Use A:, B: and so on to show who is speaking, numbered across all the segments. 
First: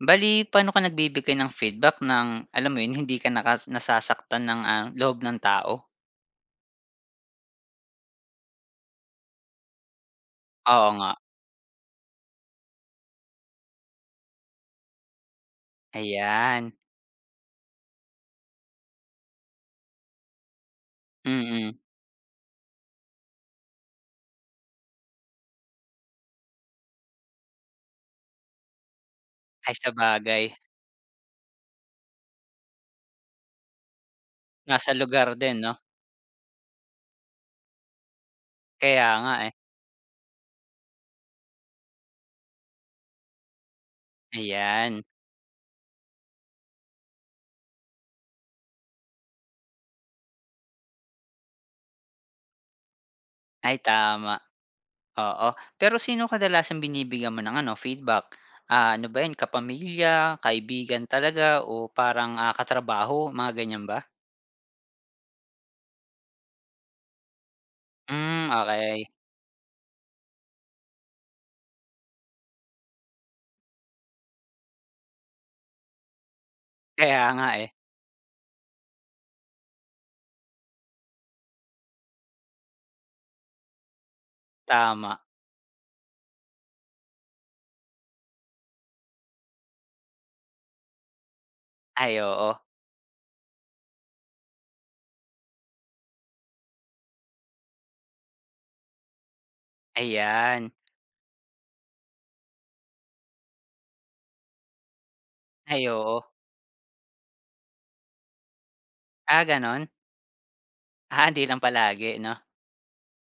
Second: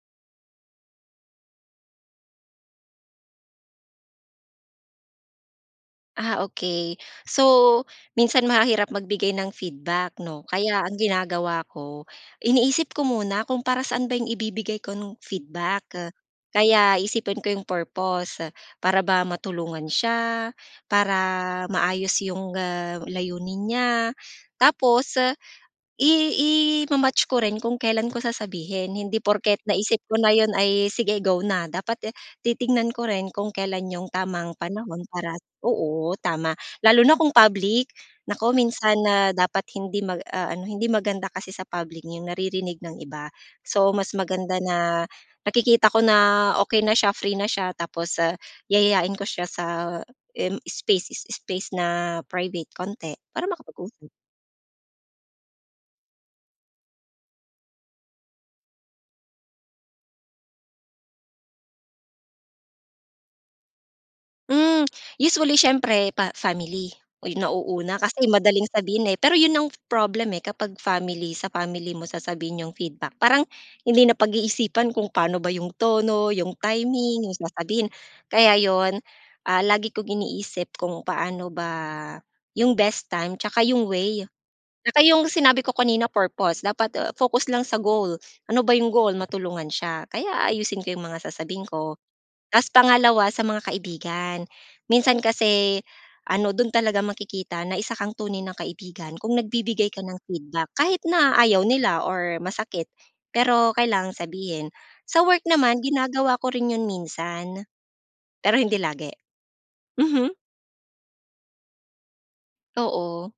A: Bale, paano ka nagbibigay ng feedback ng, alam mo 'yon, hindi ka nakas nasasaktan ng, ah, loob ng tao?
B: Ah, okey. So, minsan mahirap magbigay ng feedback, 'no? Kaya
A: Oo
B: ang
A: nga.
B: ginagawa ko, iniisip ko muna kung para saan ba yung ibibigay ko, nung feedback.
A: Ayan.
B: Kaya iisipin ko yung purpose. Para ba matulungan siya? Para
A: Mm.
B: maayos yung, ah, layunin niya? Tapos i ima-match ko rin kung kailan ko sasabihin. Hindi porket
A: Ay,
B: naisip ko na 'yon,
A: sabagay.
B: ay, sige go na. Dapat titingnan ko rin kung kailan yung tamang
A: Nasa
B: panahon para
A: lugar din, 'no?
B: oo, tama. Lalo na kung public. Naku, minsan
A: Kaya nga,
B: na
A: eh.
B: dapat hindi mag-aano, hindi maganda kasi sa public, yung naririnig ng iba. So, mas maganda
A: Ayan.
B: na nakikita ko na okey na siya, free na siya, tapos yayayain ko siya sa im space is space na private konti, para
A: Ay
B: makapag-usap.
A: tama. Oo, pero sino kadalasang binibigyan mo ng ano, feedback? Ah, ano ba 'yan kapamilya, kaibigan talaga o parang, ah, katrabaho, mga ganyan ba?
B: Hmm, usually siyempre pa family, oo yung nauuna kasi
A: Hmm,
B: madaling
A: okey.
B: sabihin, eh, pero 'yon ang problem, eh, kapag family, sa family mo sasabihin yung feedback. Parang hindi napag-iisipan kung paano ba yung tono, yung
A: Kaya
B: timing, yung
A: nga, eh.
B: sasabihin, kaya 'yon, ah, lagi kong iniisip kung paano ba yung best time 'tsaka yung way, 'tsaka
A: Tama.
B: yung sinabi ko kanina purpose dapat, ah, focus lang sa goal. Ano ba yung goal, matulungan siya kaya aayusin ko yung mga sasabihin ko.
A: Ay, oo.
B: Tas pangalawa sa mga kaibigan. Minsan kasi ano, do'n talaga makikita na isa kang tunay ng kaibigan kung nagbibigay ka ng feedback
A: Ayan.
B: kahit na ayaw nila or masakit, pero kailangan sabihin. Sa work naman
A: Ay, oo.
B: ginagawa ko rin 'yon minsan pero hindi lagi.
A: Ah, gano'n?
B: Mhm.
A: Ah, 'di lang palagi 'no?
B: Oo,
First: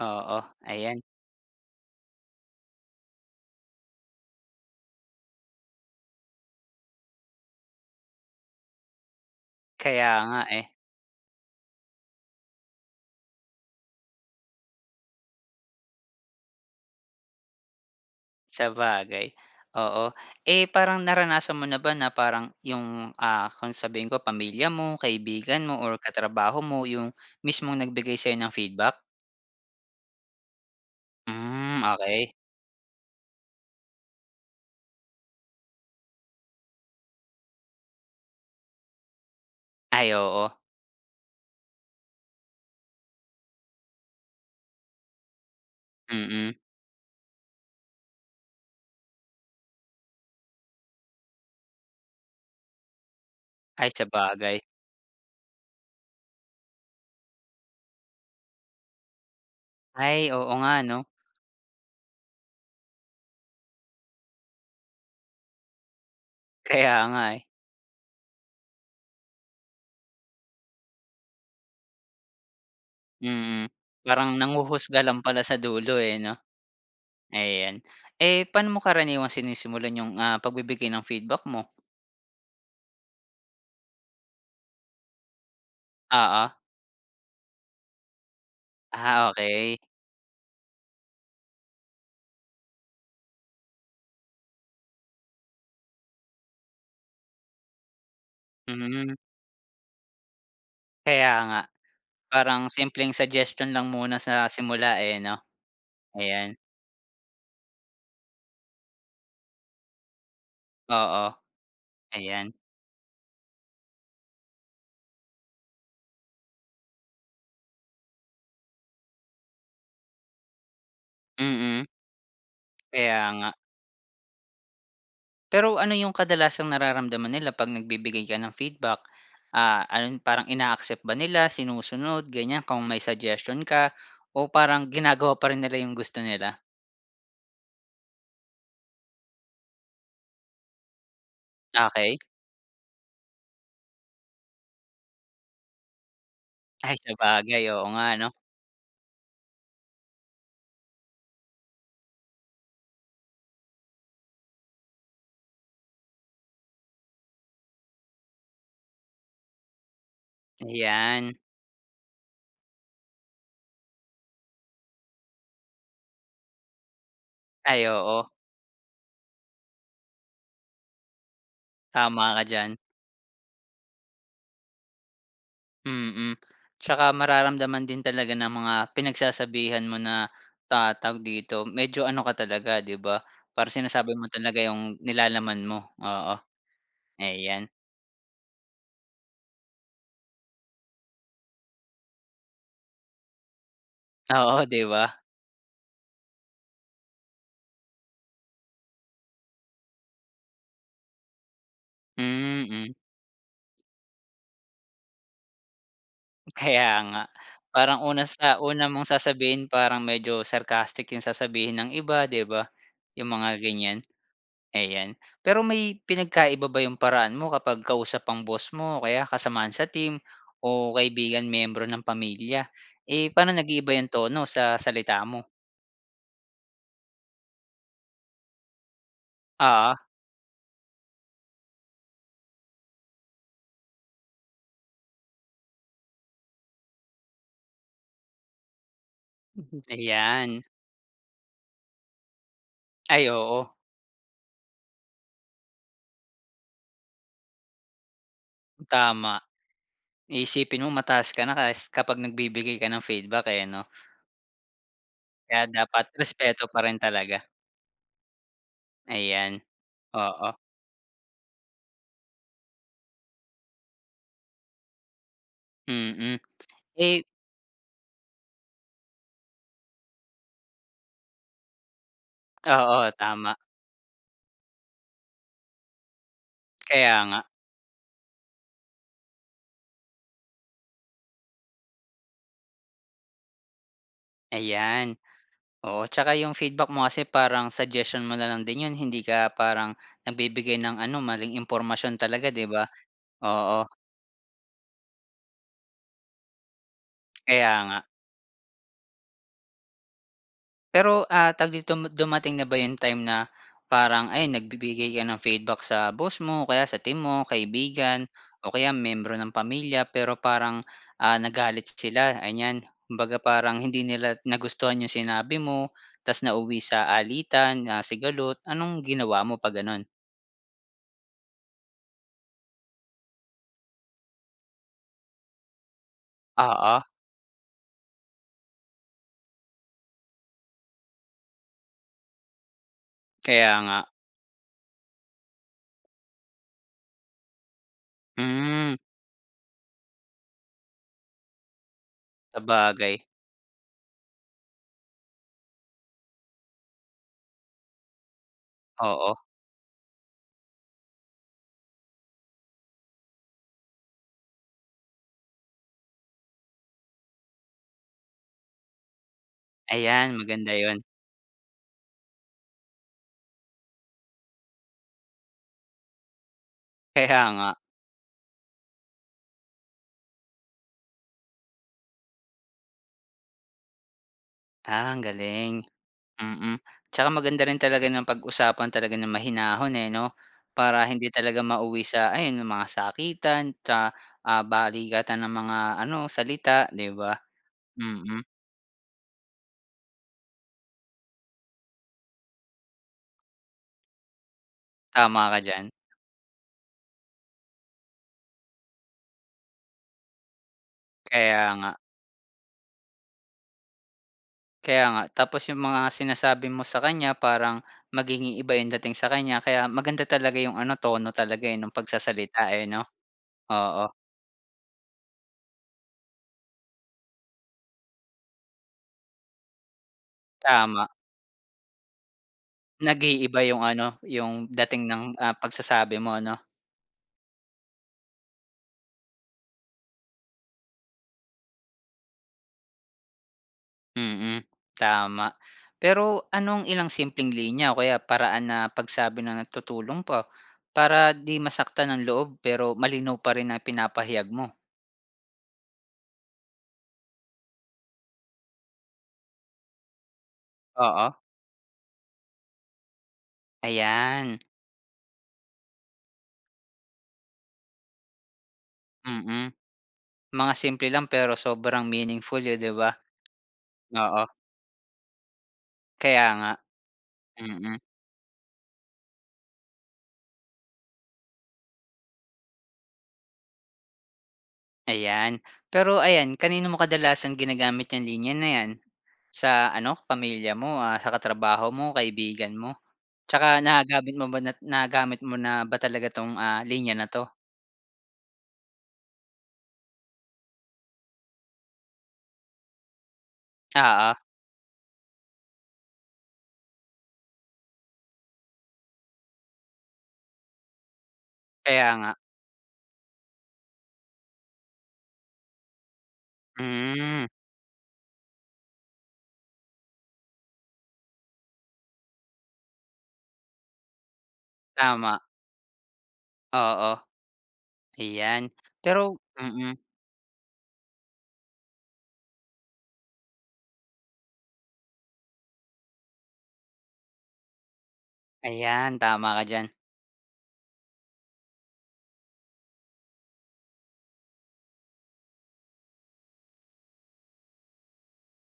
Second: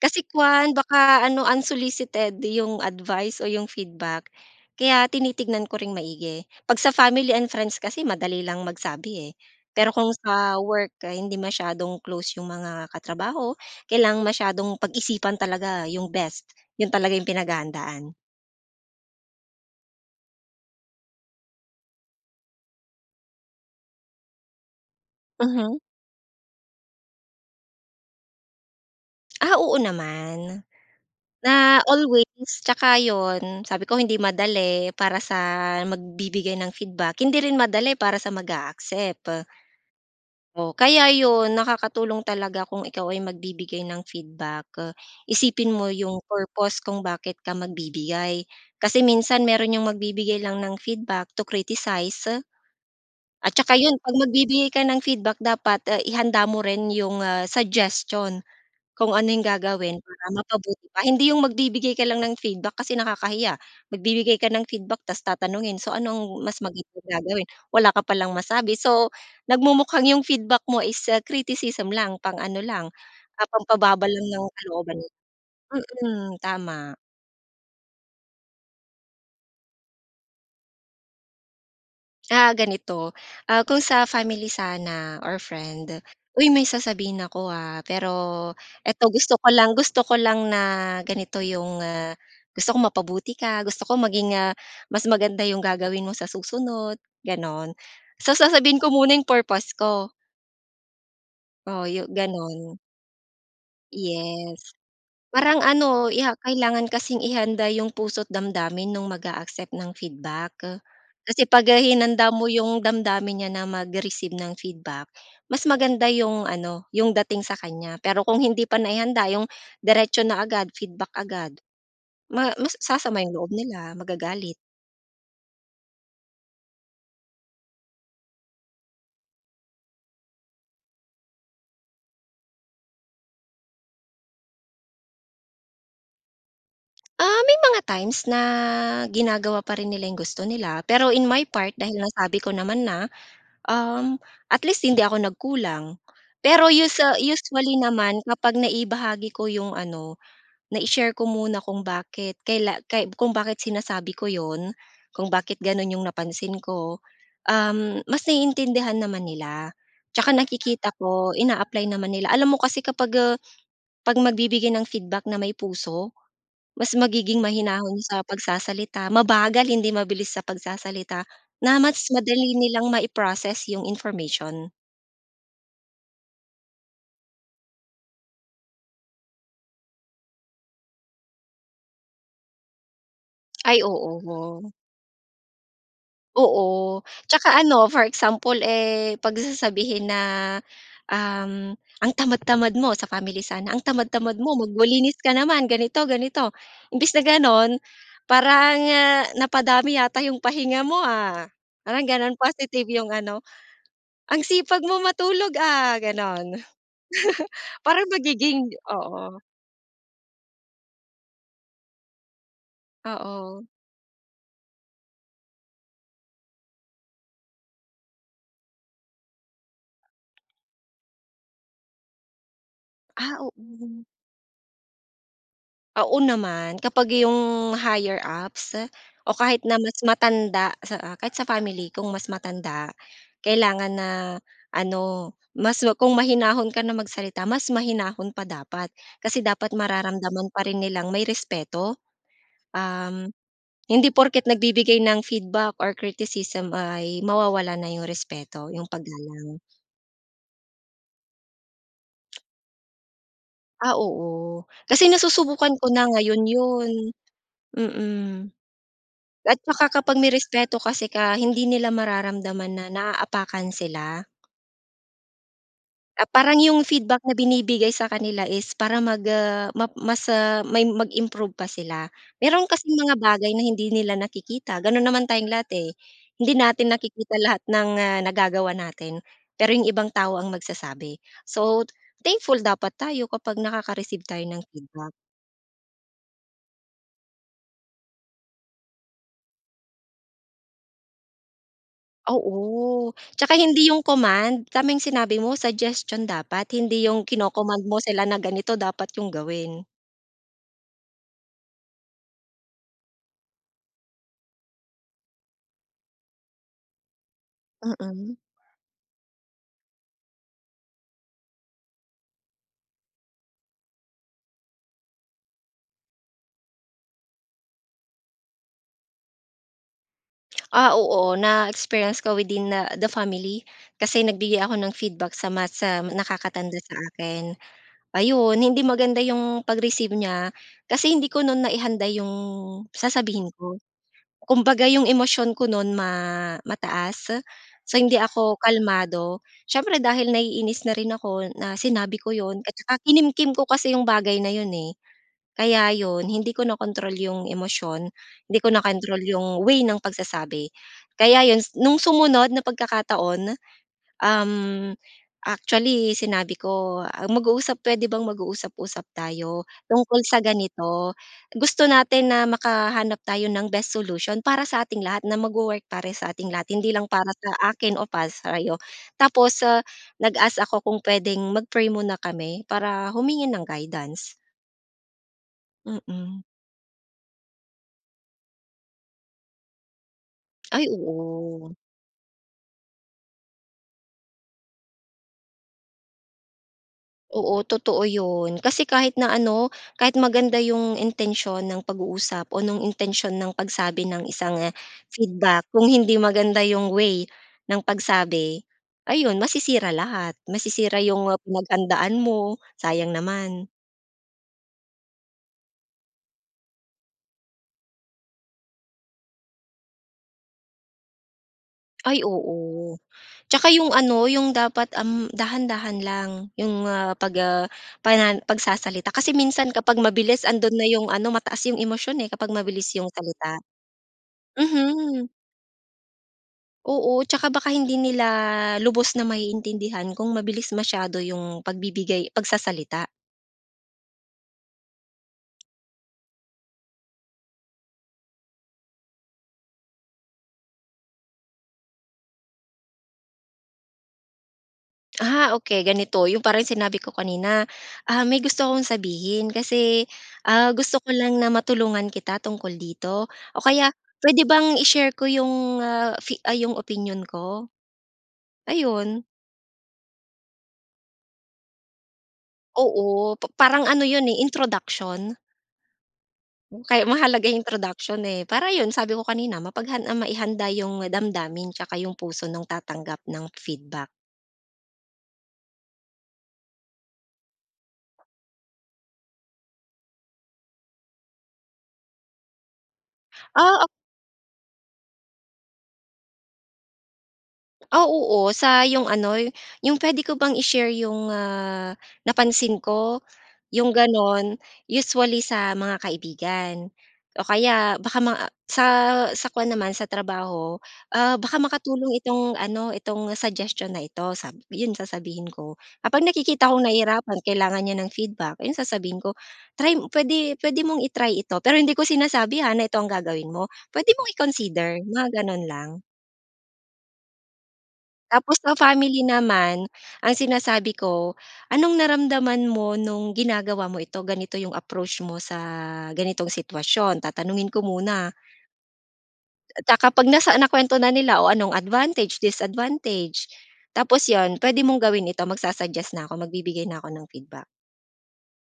B: kasi kuwan
A: ayan.
B: baka ano unsolicited yung advice o yung feedback kaya tinitignan ko ring maigi. 'Pag sa family and friends kasi madali lang magsabi, eh, pero
A: Kaya
B: kung
A: nga,
B: sa
A: eh.
B: work ay hindi masyadong close yung mga katrabaho, kailangan masyadong pag-isipan talaga yung best. 'Yon talaga yung pinaghahandaan.
A: Sabagay, oo. Eh, parang naranasan mo na ba na parang 'yong ah, kung sabihin ko pamilya mo, kaibigan mo,
B: Mhm.
A: or katrabaho mo 'yong mismong nagbigay sa'yo ng feedback?
B: Ah, oo, naman. Na
A: Hmm,
B: always,
A: okey.
B: tsaka 'yon sabi ko, hindi madali para sa magbibigay ng feedback, hindi rin madali para sa mag-a-accept.
A: Ay, oo.
B: O, kaya 'yon nakakatulong talaga kung ikaw ay magbibigay ng feedback, isipin mo 'yong
A: Mm.
B: purpose kung bakit ka magbibigay. Kasi minsan meron 'yong magbibigay lang ng feedback to criticize. At tsaka
A: Ay
B: 'yon 'pag
A: sabagay.
B: magbibigay ka ng feedback dapat, ihanda mo rin 'yong, ah, suggestion, kung ano 'yong gagawin para
A: Ay, oo nga,
B: mapabuti pa.
A: 'no?
B: Hindi 'yong magbibigay ka lang ng feedback kasi nakakahiya, magbibigay ka ng feedback tapos tatanungin so ano ang mas maigi
A: Kaya
B: na
A: nga eh.
B: gagawin wala ka palang masabi. So nagmumukhang 'yong feedback mo is ah, criticism lang pang-ano lang, ah
A: Mm.
B: pampababa lang
A: Parang
B: ng kalooban
A: nanghuhusga
B: niya.
A: lang pala sa dulo eh,
B: Mm,
A: 'no?
B: tama.
A: Ayan. Eh, pa'no mo karaniwang sinisimulan 'yong, ah, pagbibigay ng feedback mo?
B: Ah, ganito. Ah, kung sa family sana or friend,
A: Oo.
B: "Uy, may sasabihin ako, ah, pero ito
A: Ah,
B: gusto ko lang
A: okey.
B: gusto ko lang na ganito 'yong, nga gusto kong mapabuti ka, gusto ko maging, ah, mas maganda 'yong gagawin mo sa susunod," gano'n. So, sasabihin ko
A: Hmm.
B: muna 'yong purpose ko.
A: Kaya nga.
B: Oo, yo
A: Parang
B: gano'n.
A: simpleng suggestion lang muna sa
B: Yes.
A: simula, eh, 'no?
B: Parang ano, 'yeah,
A: Ayan.
B: kailangan kasing ihanda 'yong puso't damdamin no'ng mag-aaccept ng feedback.
A: Oo,
B: Kasi 'pag hinanda mo
A: ayan.
B: 'yong damdamin niya na mag-receive ng feedback, mas maganda 'yong ano, 'yong dating sa kanya. Pero kung hindi pa naihanda, 'yong diretso na agad, feedback agad,
A: Mm.
B: ma mas sasama
A: Kaya
B: 'yong loob
A: nga.
B: nila, magagalit.
A: Pero ano 'yong kadalasang nararamdaman nila 'pag nagbibigay ka ng feedback? Ah, ano 'yon, parang ina-accept ba nila, sinusunod, ganyan, kung may suggestion ka, o parang ginagawa pa rin nila 'yong gusto nila?
B: Ah, may mga times na ginagawa pa rin nila 'yong gusto nila, pero in my part, dahil
A: Okey.
B: nasabi ko naman na, uhm, at least hindi ako nagkulang. Pero
A: Ay,
B: us
A: sabagay,
B: usually
A: oo nga,
B: naman,
A: 'no?
B: kapag naibahagi ko 'yong, ano, nai-share ko muna kung bakit kaila kay kung bakit sinasabi ko 'yon, kung bakit gano'n 'yong napansin ko, uhm, mas naiintindihan naman nila. Tsaka nakikita ko,
A: Ayan.
B: ina-apply naman nila. Alam mo kasi, kapag, eh, 'pag magbibigay ng feedback na may puso, mas magiging
A: Ay,
B: mahinahon sa
A: oo.
B: pagsasalita, mabagal, hindi mabilis sa pagsasalita, na, mas
A: Tama ka
B: madali
A: diyan.
B: nilang mai-process 'yong information.
A: Mm, 'tsaka mararamdaman din talaga ng mga pinagsasabihan mo na ta tawag dito, medyo ano ka talaga, 'di ba, para
B: Ay
A: sinasabi
B: oo.
A: mo talaga 'yong nilalaman mo. Oo,
B: Oo, tsaka
A: ayan.
B: ano for example, eh, 'pag sasabihin na, um, ang tamad-tamad mo, sa family sana. Ang tamad-tamad mo,
A: Oo, 'di
B: magwa linis
A: ba?
B: ka naman, ganito, ganito. Imbes na gano'n, parang ah, "Napadami yata 'yong pahinga mo ah?" Parang gano'n,
A: Hmm
B: positive
A: mm.
B: 'yong ano. "Ang sipag mo matulog ah?" Gano'n.
A: Kaya nga,
B: Para
A: parang una sa
B: magiging
A: una mong
B: Oo.
A: sasabihin parang medyo sarcastic 'yong sasabihin ng iba, 'di ba? 'Yong mga
B: Oo.
A: ganyan. Ayan, pero may pinagkaiba ba 'yong paraan mo kapag kausap ang boss mo o kaya kasamahan sa team o kaibigan, miyembro ng pamilya. Eh,
B: Ah,
A: pa'no
B: oo.
A: nag-iiba 'yong tono sa salita mo?
B: Oo naman. Kapag 'yong higher ups o kahit na mas
A: Oo.
B: matanda sa kahit sa family kung mas matanda, kailangan na ano mas ma kung mahinahon ka na magsalita, mas mahinahon pa dapat. Kasi dapat mararamdaman pa
A: Ayan.
B: rin nilang may respeto.
A: Ay,
B: Um,
A: oo.
B: hindi porket nagbibigay ng feedback or criticism ay mawawala na 'yong respeto, 'yong
A: Tama.
B: paggalang.
A: Iisipin mo mataas ka na kas kapag nagbibigay ka ng feedback eh, 'no?
B: Ah, oo, kasi
A: Kaya
B: nasusubukan ko na
A: dapat
B: ngayon
A: respeto pa
B: 'yon,
A: rin talaga.
B: mm. At
A: Ayan,
B: saka kapag may
A: oo.
B: respeto kasi ka hindi nila mararamdaman na naapakan sila. Ah,
A: Mm,
B: parang 'yong feedback
A: eh
B: na binibigay sa kanila is para mag ah, map mas ah, may mag-improve pa sila. Meron kasing
A: Oo,
B: mga bagay
A: tama.
B: na hindi nila nakikita gano'n naman tayong lahat, eh. Hindi natin
A: Kaya
B: nakikita
A: nga.
B: lahat ng, ah, nagagawa na'tin, pero 'yong ibang tao ang magsasabi. So, thankful dapat tayo kapag nakaka-receive tayo ng feedback.
A: Ayan, oo. Tsaka 'yong feedback mo kasi parang suggestion mo na lang din 'yon hindi ka parang nagbibigay ng ano, maling impormasyon talaga, 'di ba?
B: Oo, tsaka
A: Oo.
B: hindi 'yong command. Tama 'yong sinabi mo suggestion dapat, hindi 'yong
A: Kaya
B: kino-command mo
A: nga.
B: sila na ganito dapat 'yong gawin.
A: Pero, ah, tawag dito mod dumating na ba 'yong time na parang ayun nagbibigay ka ng feedback sa boss mo, o kaya sa team mo, kaibigan
B: Mm.
A: o kaya miyembro ng pamilya, pero parang, ah, nagalit sila, anyan. Kumbaga, parang hindi nila nagustuhan 'yong sinabi mo ta's nauwi sa alitan na sigalot. Anong ginawa mo 'pag gano'n?
B: Ah oo, na-experience ko within, ah, the family. Kasi nagbigay ako ng feedback sa mas, ah, nakakatanda sa
A: Ah, oh.
B: akin. Ayon, hindi maganda 'yong pag-receive niya kasi hindi ko no'n naihanda 'yong sasabihin
A: Kaya
B: ko.
A: nga.
B: Kumbaga, 'yong emosyon ko no'n ma mataas. So, hindi ako
A: Hmm.
B: kalmado. Siyempre dahil naiinis na rin ako na sinabi ko 'yon at tsaka
A: Sabagay.
B: kinimkim ko kasi 'yong bagay na 'yon, eh. Kaya 'yon hindi ko nakontrol 'yong emosyon. Hindi ko nakontrol
A: Oo.
B: 'yong way ng pagsasabi. Kaya 'yon s, no'ng sumunod na pagkakataon, uhm, actually sinabi ko, ah, mag-uusap puwede bang mag-uusap-usap tayo tungkol
A: Ayan,
B: sa
A: maganda 'yon.
B: ganito. Gusto natin na makahanap tayo ng best solution para sa ating lahat na magwo-work para sa ating lahat hindi lang para
A: Kaya nga.
B: sa akin o para sa'yo. Tapos, se nag-ask ako kung puwedeng mag-pray muna kami para humingi ng guidance.
A: Ah, ang galing.
B: Mm.
A: Mm. Tsaka maganda rin talaga na pag-usapan talaga ng mahinahon, eh, 'no?
B: Ay,
A: Para hindi talaga
B: oo.
A: mauwi sa ayon yong mga sakitan tsa ah, balikatan ng mga ano, salita, 'di ba?
B: Oo, totoo
A: Mm.
B: 'yon. Kasi kahit na ano, kahit maganda 'yong intensyon ng pag-uusap o no'ng intensyon ng pagsabi ng isang, ah,
A: Tama ka
B: feedback, kung
A: diyan.
B: hindi maganda 'yong way ng pagsabi, ayon, masisira lahat. Masisira 'yong
A: Kaya nga.
B: pinaghandaan mo, sayang naman.
A: Kaya nga, tapos 'yong mga sinasabi mo sa kanya, parang magiging iba 'yong dating sa kanya. Kaya maganda talaga 'yong ano, tono talaga, eh, no'ng
B: Ay,
A: pagsasalita, eh,
B: oo.
A: 'no?
B: Tsaka 'yong
A: Oo.
B: ano, 'yong dapat, uhm, dahan-dahan lang, 'yong, ah, pag, ah, pana pagsasalita. Kasi minsan kapag mabilis, andoon na 'yong
A: Tama.
B: ano, mataas 'yong emosyon, eh, kapag mabilis 'yong salita.
A: Nag-iiba 'yong ano, 'yong dating ng,
B: Mhm.
A: ah, pagsasabi mo, 'no?
B: Oo. Tsaka baka hindi nila lubos na maiintindihan kung mabilis masyado 'yong pagbibigay pagsasalita.
A: Mm. Tama. Pero anong ilang simpleng linya o kaya paraan na pagsabi na tutulong pa, para 'di masaktan ang loob, pero malinaw pa rin na ipinapahayag mo?
B: Ah okey. Ganito yung parang sinabi ko kanina, ah "May gusto akong sabihin kasi, ah, gusto ko lang
A: Oo.
B: na matulungan kita tungkol dito o kaya puwede
A: Ayan.
B: bang i-share ko yung, ah, fi ah, yung opinyon ko?" Ayun.
A: Mm, mga simple lang pero sobrang meaningful, oh, 'di ba?
B: Oo, pa parang ano 'yon, eh,
A: Oo.
B: introduction.
A: Kaya nga,
B: Kaya mahalaga yung
A: mm.
B: introduction, eh, para 'yon sabi ko kanina mapaghan maihanda yung damdamin 'tsaka yung puso nung tatanggap ng feedback.
A: Ayan. Pero ayan, kanino mo kadalasang ginagamit 'yang linya na 'yan? Sa ano pamilya mo, ah, sa katrabaho mo, kaibigan mo?
B: Ah,
A: 'Tsaka
B: o
A: nagagamit mo ba na nagagamit mo na ba talaga 'tong, ah, linya na 'to?
B: ah, oo. sa yung ano yung puwede ko bang i-share yung, ah, napansin ko, yung
A: Oo.
B: gano'n. Usually, sa mga kaibigan o kaya baka maa sa sa kuwan naman sa trabaho, ah, baka
A: Kaya
B: makatulong
A: nga.
B: itong ano itong suggestion na ito sabi 'yon sasabihin ko, "kapag nakikita kong nahihirapan
A: Hmm.
B: kailangan niya ng feedback" iyon sasabihin ko. "Try mo puwede puwede mong i-try ito", pero hindi ko sinasabi, ha, na ito ang gagawin mo. Puwede mong i-consider, mga
A: Tama.
B: gano'n lang.
A: Oo.
B: Tapos
A: Ayan.
B: sa family
A: Pero
B: naman,
A: mm.
B: ang sinasabi ko, anong naramdaman mo, no'ng ginagawa mo ito, ganito yung approach mo sa ganitong sitwasyon? Tatanungin ko muna.
A: Ayan, tama ka
B: At,
A: diyan.
B: ah, kapag nasa nakwento na nila, "O, anong advantage, disadvantage." Tapos 'yon, "Puwede mong gawin ito," magsa-suggest na 'ko. Magbibigay na ako ng feedback.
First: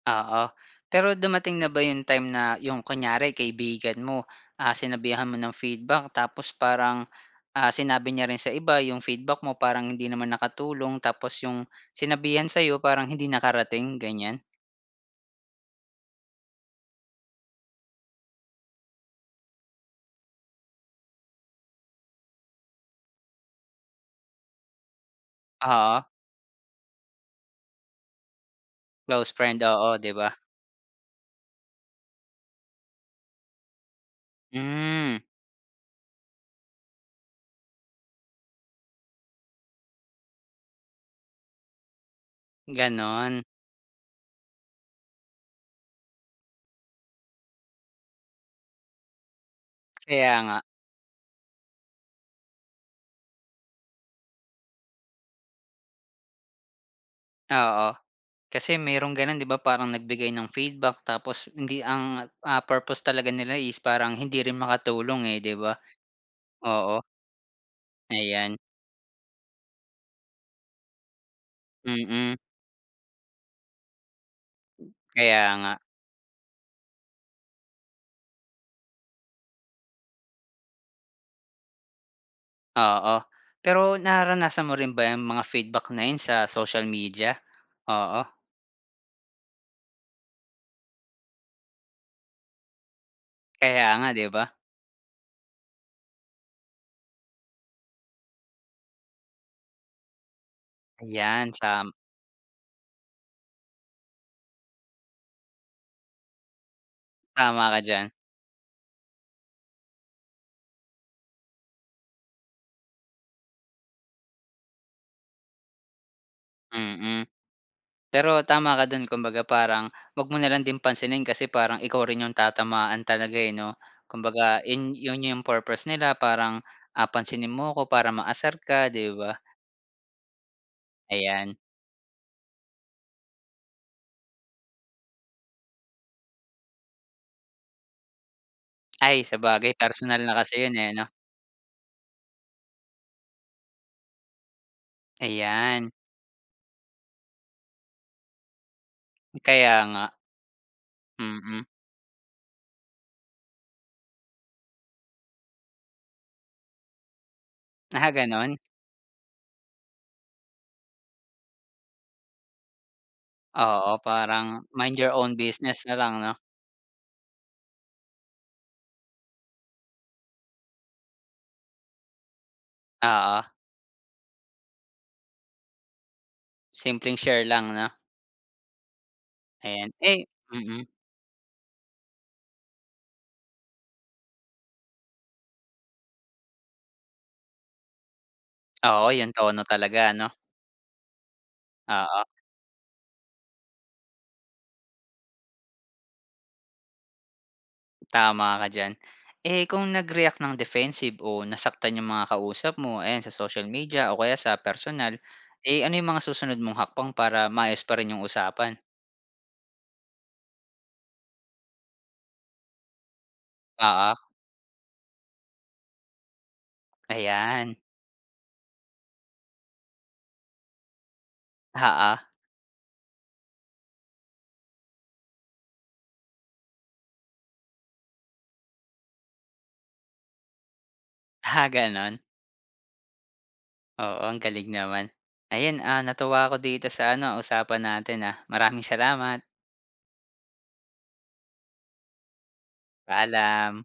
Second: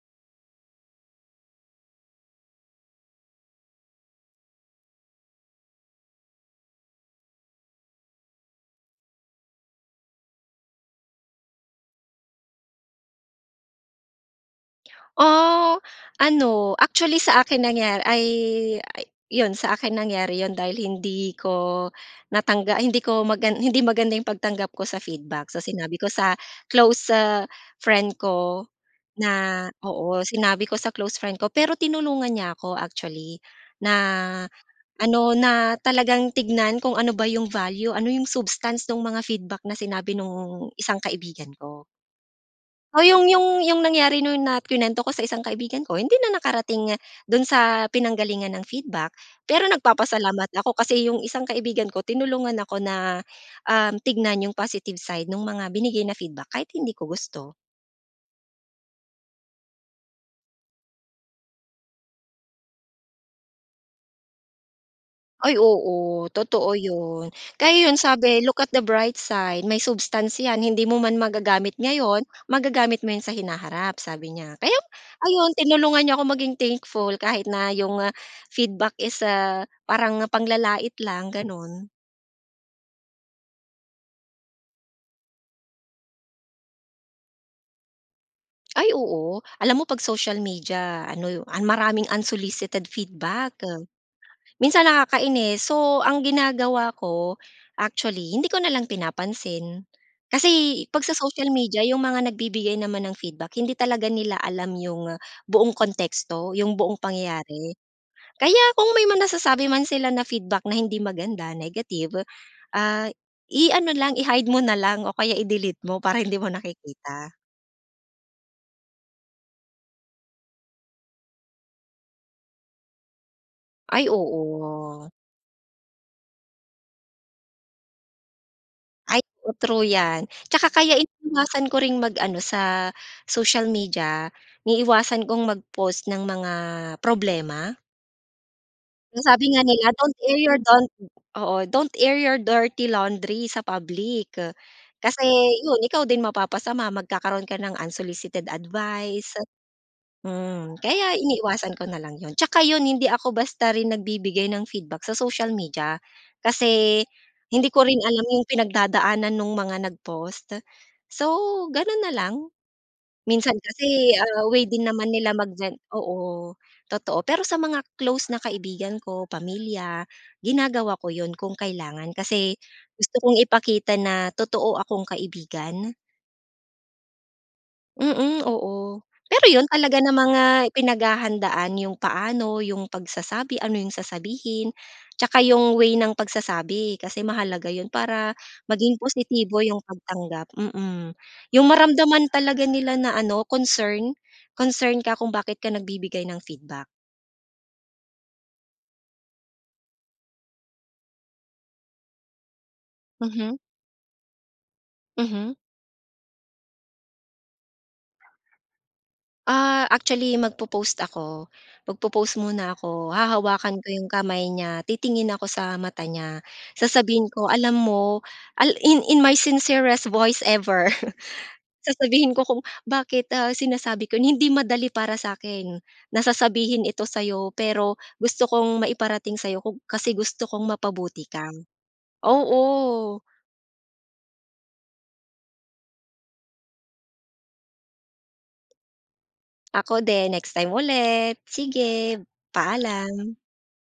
A: Oo, pero dumating na ba yung time na yung kunyari kaibigan mo, ah, sinabihan mo ng feedback. Tapos parang, ah, sinabi niya rin sa iba yung feedback mo, parang hindi naman nakatulong. Tapos yung sinabihan sa'yo, parang hindi nakarating, ganyan?
B: Ah, ano, actually, sa akin nangya ay 'yon, sa akin nangyari 'yon, dahil hindi ko natangga ay, hindi ko maga hindi maganda yung pagtanggap ko sa feedback. So, sinabi
A: Oo.
B: ko sa close friend ko
A: Close friend,
B: na,
A: oo, 'di
B: oo,
A: ba?
B: sinabi ko sa close friend ko. Pero tinulungan niya ako, actually, na
A: Hmm.
B: ano, na talagang tignan kung ano ba yung value, ano yung substance no'ng mga feedback na sinabi no'ng isang kaibigan ko. Oh, yung
A: Gano'n.
B: yung yung nangyari no'n na kinuwento ko sa isang kaibigan ko, hindi na nakarating doon sa pinanggalingan ng feedback. Pero
A: Kaya
B: nagpapasalamat
A: nga.
B: ako kasi yung isang kaibigan ko tinulungan ako na, um, tignan yung positive side 'nong mga binigay na feedback kahit hindi ko gusto.
A: Oo, kasi merong gano'n, 'di ba? Parang nagbigay ng feedback tapos hindi ang ah, purpose talaga nila is parang hindi rin makatulong eh, 'di
B: Ay,
A: ba?
B: oo, totoo
A: Oo.
B: 'yon. Kaya 'yon sabi,
A: Ayan.
B: look at the bright side, may substance 'yan, hindi mo man magagamit ngayon,
A: Mm.
B: magagamit mo 'yon sa hinaharap, sabi niya. Kaya ayon,
A: Kaya nga.
B: tinulungan niya ako maging thankful kahit na yung feedback is, ah, parang panglalait lang, gano'n.
A: Oo, pero nararanasan mo rin ba 'yang mga feedback na 'yon sa social media, oo?
B: Ay, oo. Alam mo 'pag social media ano, maraming unsolicited feedback.
A: Kaya nga, 'di ba?
B: Minsan nakakainis. So, ang ginagawa ko actually hindi ko na lang pinapansin. Kasi 'pag sa social
A: Ayan,
B: media
A: sam
B: yung mga nagbibigay naman ng feedback hindi talaga nila alam yung buong konteksto, yung buong
A: Tama
B: pangyayari.
A: ka diyan.
B: Kaya kung may mga nasasabi man sila na feedback na hindi maganda, negative, ah, i-ano lang, i-hide mo na lang o kaya i-delete mo para hindi mo
A: Mm.
B: nakikita.
A: Pero tama ka do'n. Kumbaga, parang 'wag mo na lang din pansinin kasi parang ikaw rin yung tatamaan talaga eh, 'no?
B: Ay,
A: Kumbaga, 'yon
B: oo.
A: 'yon yung purpose nila parang, ah, pansinin mo 'ko para maasar ka, 'di
B: Ay,
A: ba?
B: o true 'yan. Tsaka kaya
A: Ayan.
B: iniiwasan ko ring mag-ano sa social media, iniiwasan kong mag-post ng mga problema? Ang
A: Ay,
B: sabi nga
A: sabagay
B: nila, don't
A: personal na
B: air your,
A: kasi 'yon
B: don't,
A: eh, 'no?
B: oo. Don't air your dirty laundry sa public. Kasi 'yon
A: Ayan.
B: ikaw din mapapasama, magkakaroon ka ng unsolicited advice.
A: Kaya nga.
B: Mm. Kaya
A: Mm.
B: iniiwasan ko na lang 'yon. Tsaka 'yon, hindi ako basta rin nagbibigay ng feedback sa social media. Kasi hindi ko rin
A: Ah,
B: alam yung
A: gano'n?
B: pinagdadaanan nung mga nag-post. So, gano'n na lang. Minsan
A: Oo,
B: kasi, ah,
A: parang
B: way din
A: mind
B: naman
A: your
B: nila
A: own
B: mag gen
A: business na lang, 'no?
B: oo, totoo, pero sa mga close na kaibigan ko, pamilya, ginagawa ko 'yon kung kailangan, kasi gusto kong
A: Oo.
B: ipakita na totoo akong kaibigan.
A: Simpleng share lang, 'no?
B: Mm. Oo. Pero 'yon,
A: Ayan,
B: talaga
A: eh
B: namang, ah,
A: mm.
B: pinaghahandaan yung paano, yung pagsasabi, ano yung sasabihin tsaka yung way ng pagsasabi kasi mahalaga 'yon para maging
A: Oo, yung
B: positibo
A: tono
B: yung
A: talaga, 'no?
B: pagtanggap, mm. Yung
A: Oo.
B: maramdaman talaga nila na ano, concern, concern ka kung bakit ka nagbibigay ng feedback.
A: Tama ka diyan. Eh, kung nag-react nang defensive o nasaktan yung mga kausap mo, ayan sa
B: Mhm.
A: social media o kaya sa personal,
B: Mhm.
A: eh, ano yung mga susunod mong hakbang para maayos pa rin yung usapan?
B: Ah, actually magpo-pause ako. Magpo-pause muna ako. Hahawakan ko yung
A: Oo.
B: kamay niya, titingin ako sa mata niya sasabihin ko, "Alam
A: Ayan.
B: mo," al in in my sincerest voice ever
A: Oo.
B: sasabihin ko kung bakit, ah, sinasabi ko, "Hindi madali para sa'kin, na sasabihin ito sa'yo. Pero gusto kong maiparating sa'yo kung kasi gusto kong mapabuti ka."
A: Ah, ganun?
B: Oo.
A: Oo, ang galing naman. Ayon, ah, natuwa ako dito sa ano, usapan natin ah? Maraming salamat.
B: Ako din. Next time ulit. Sige, paalam.
A: Paalam.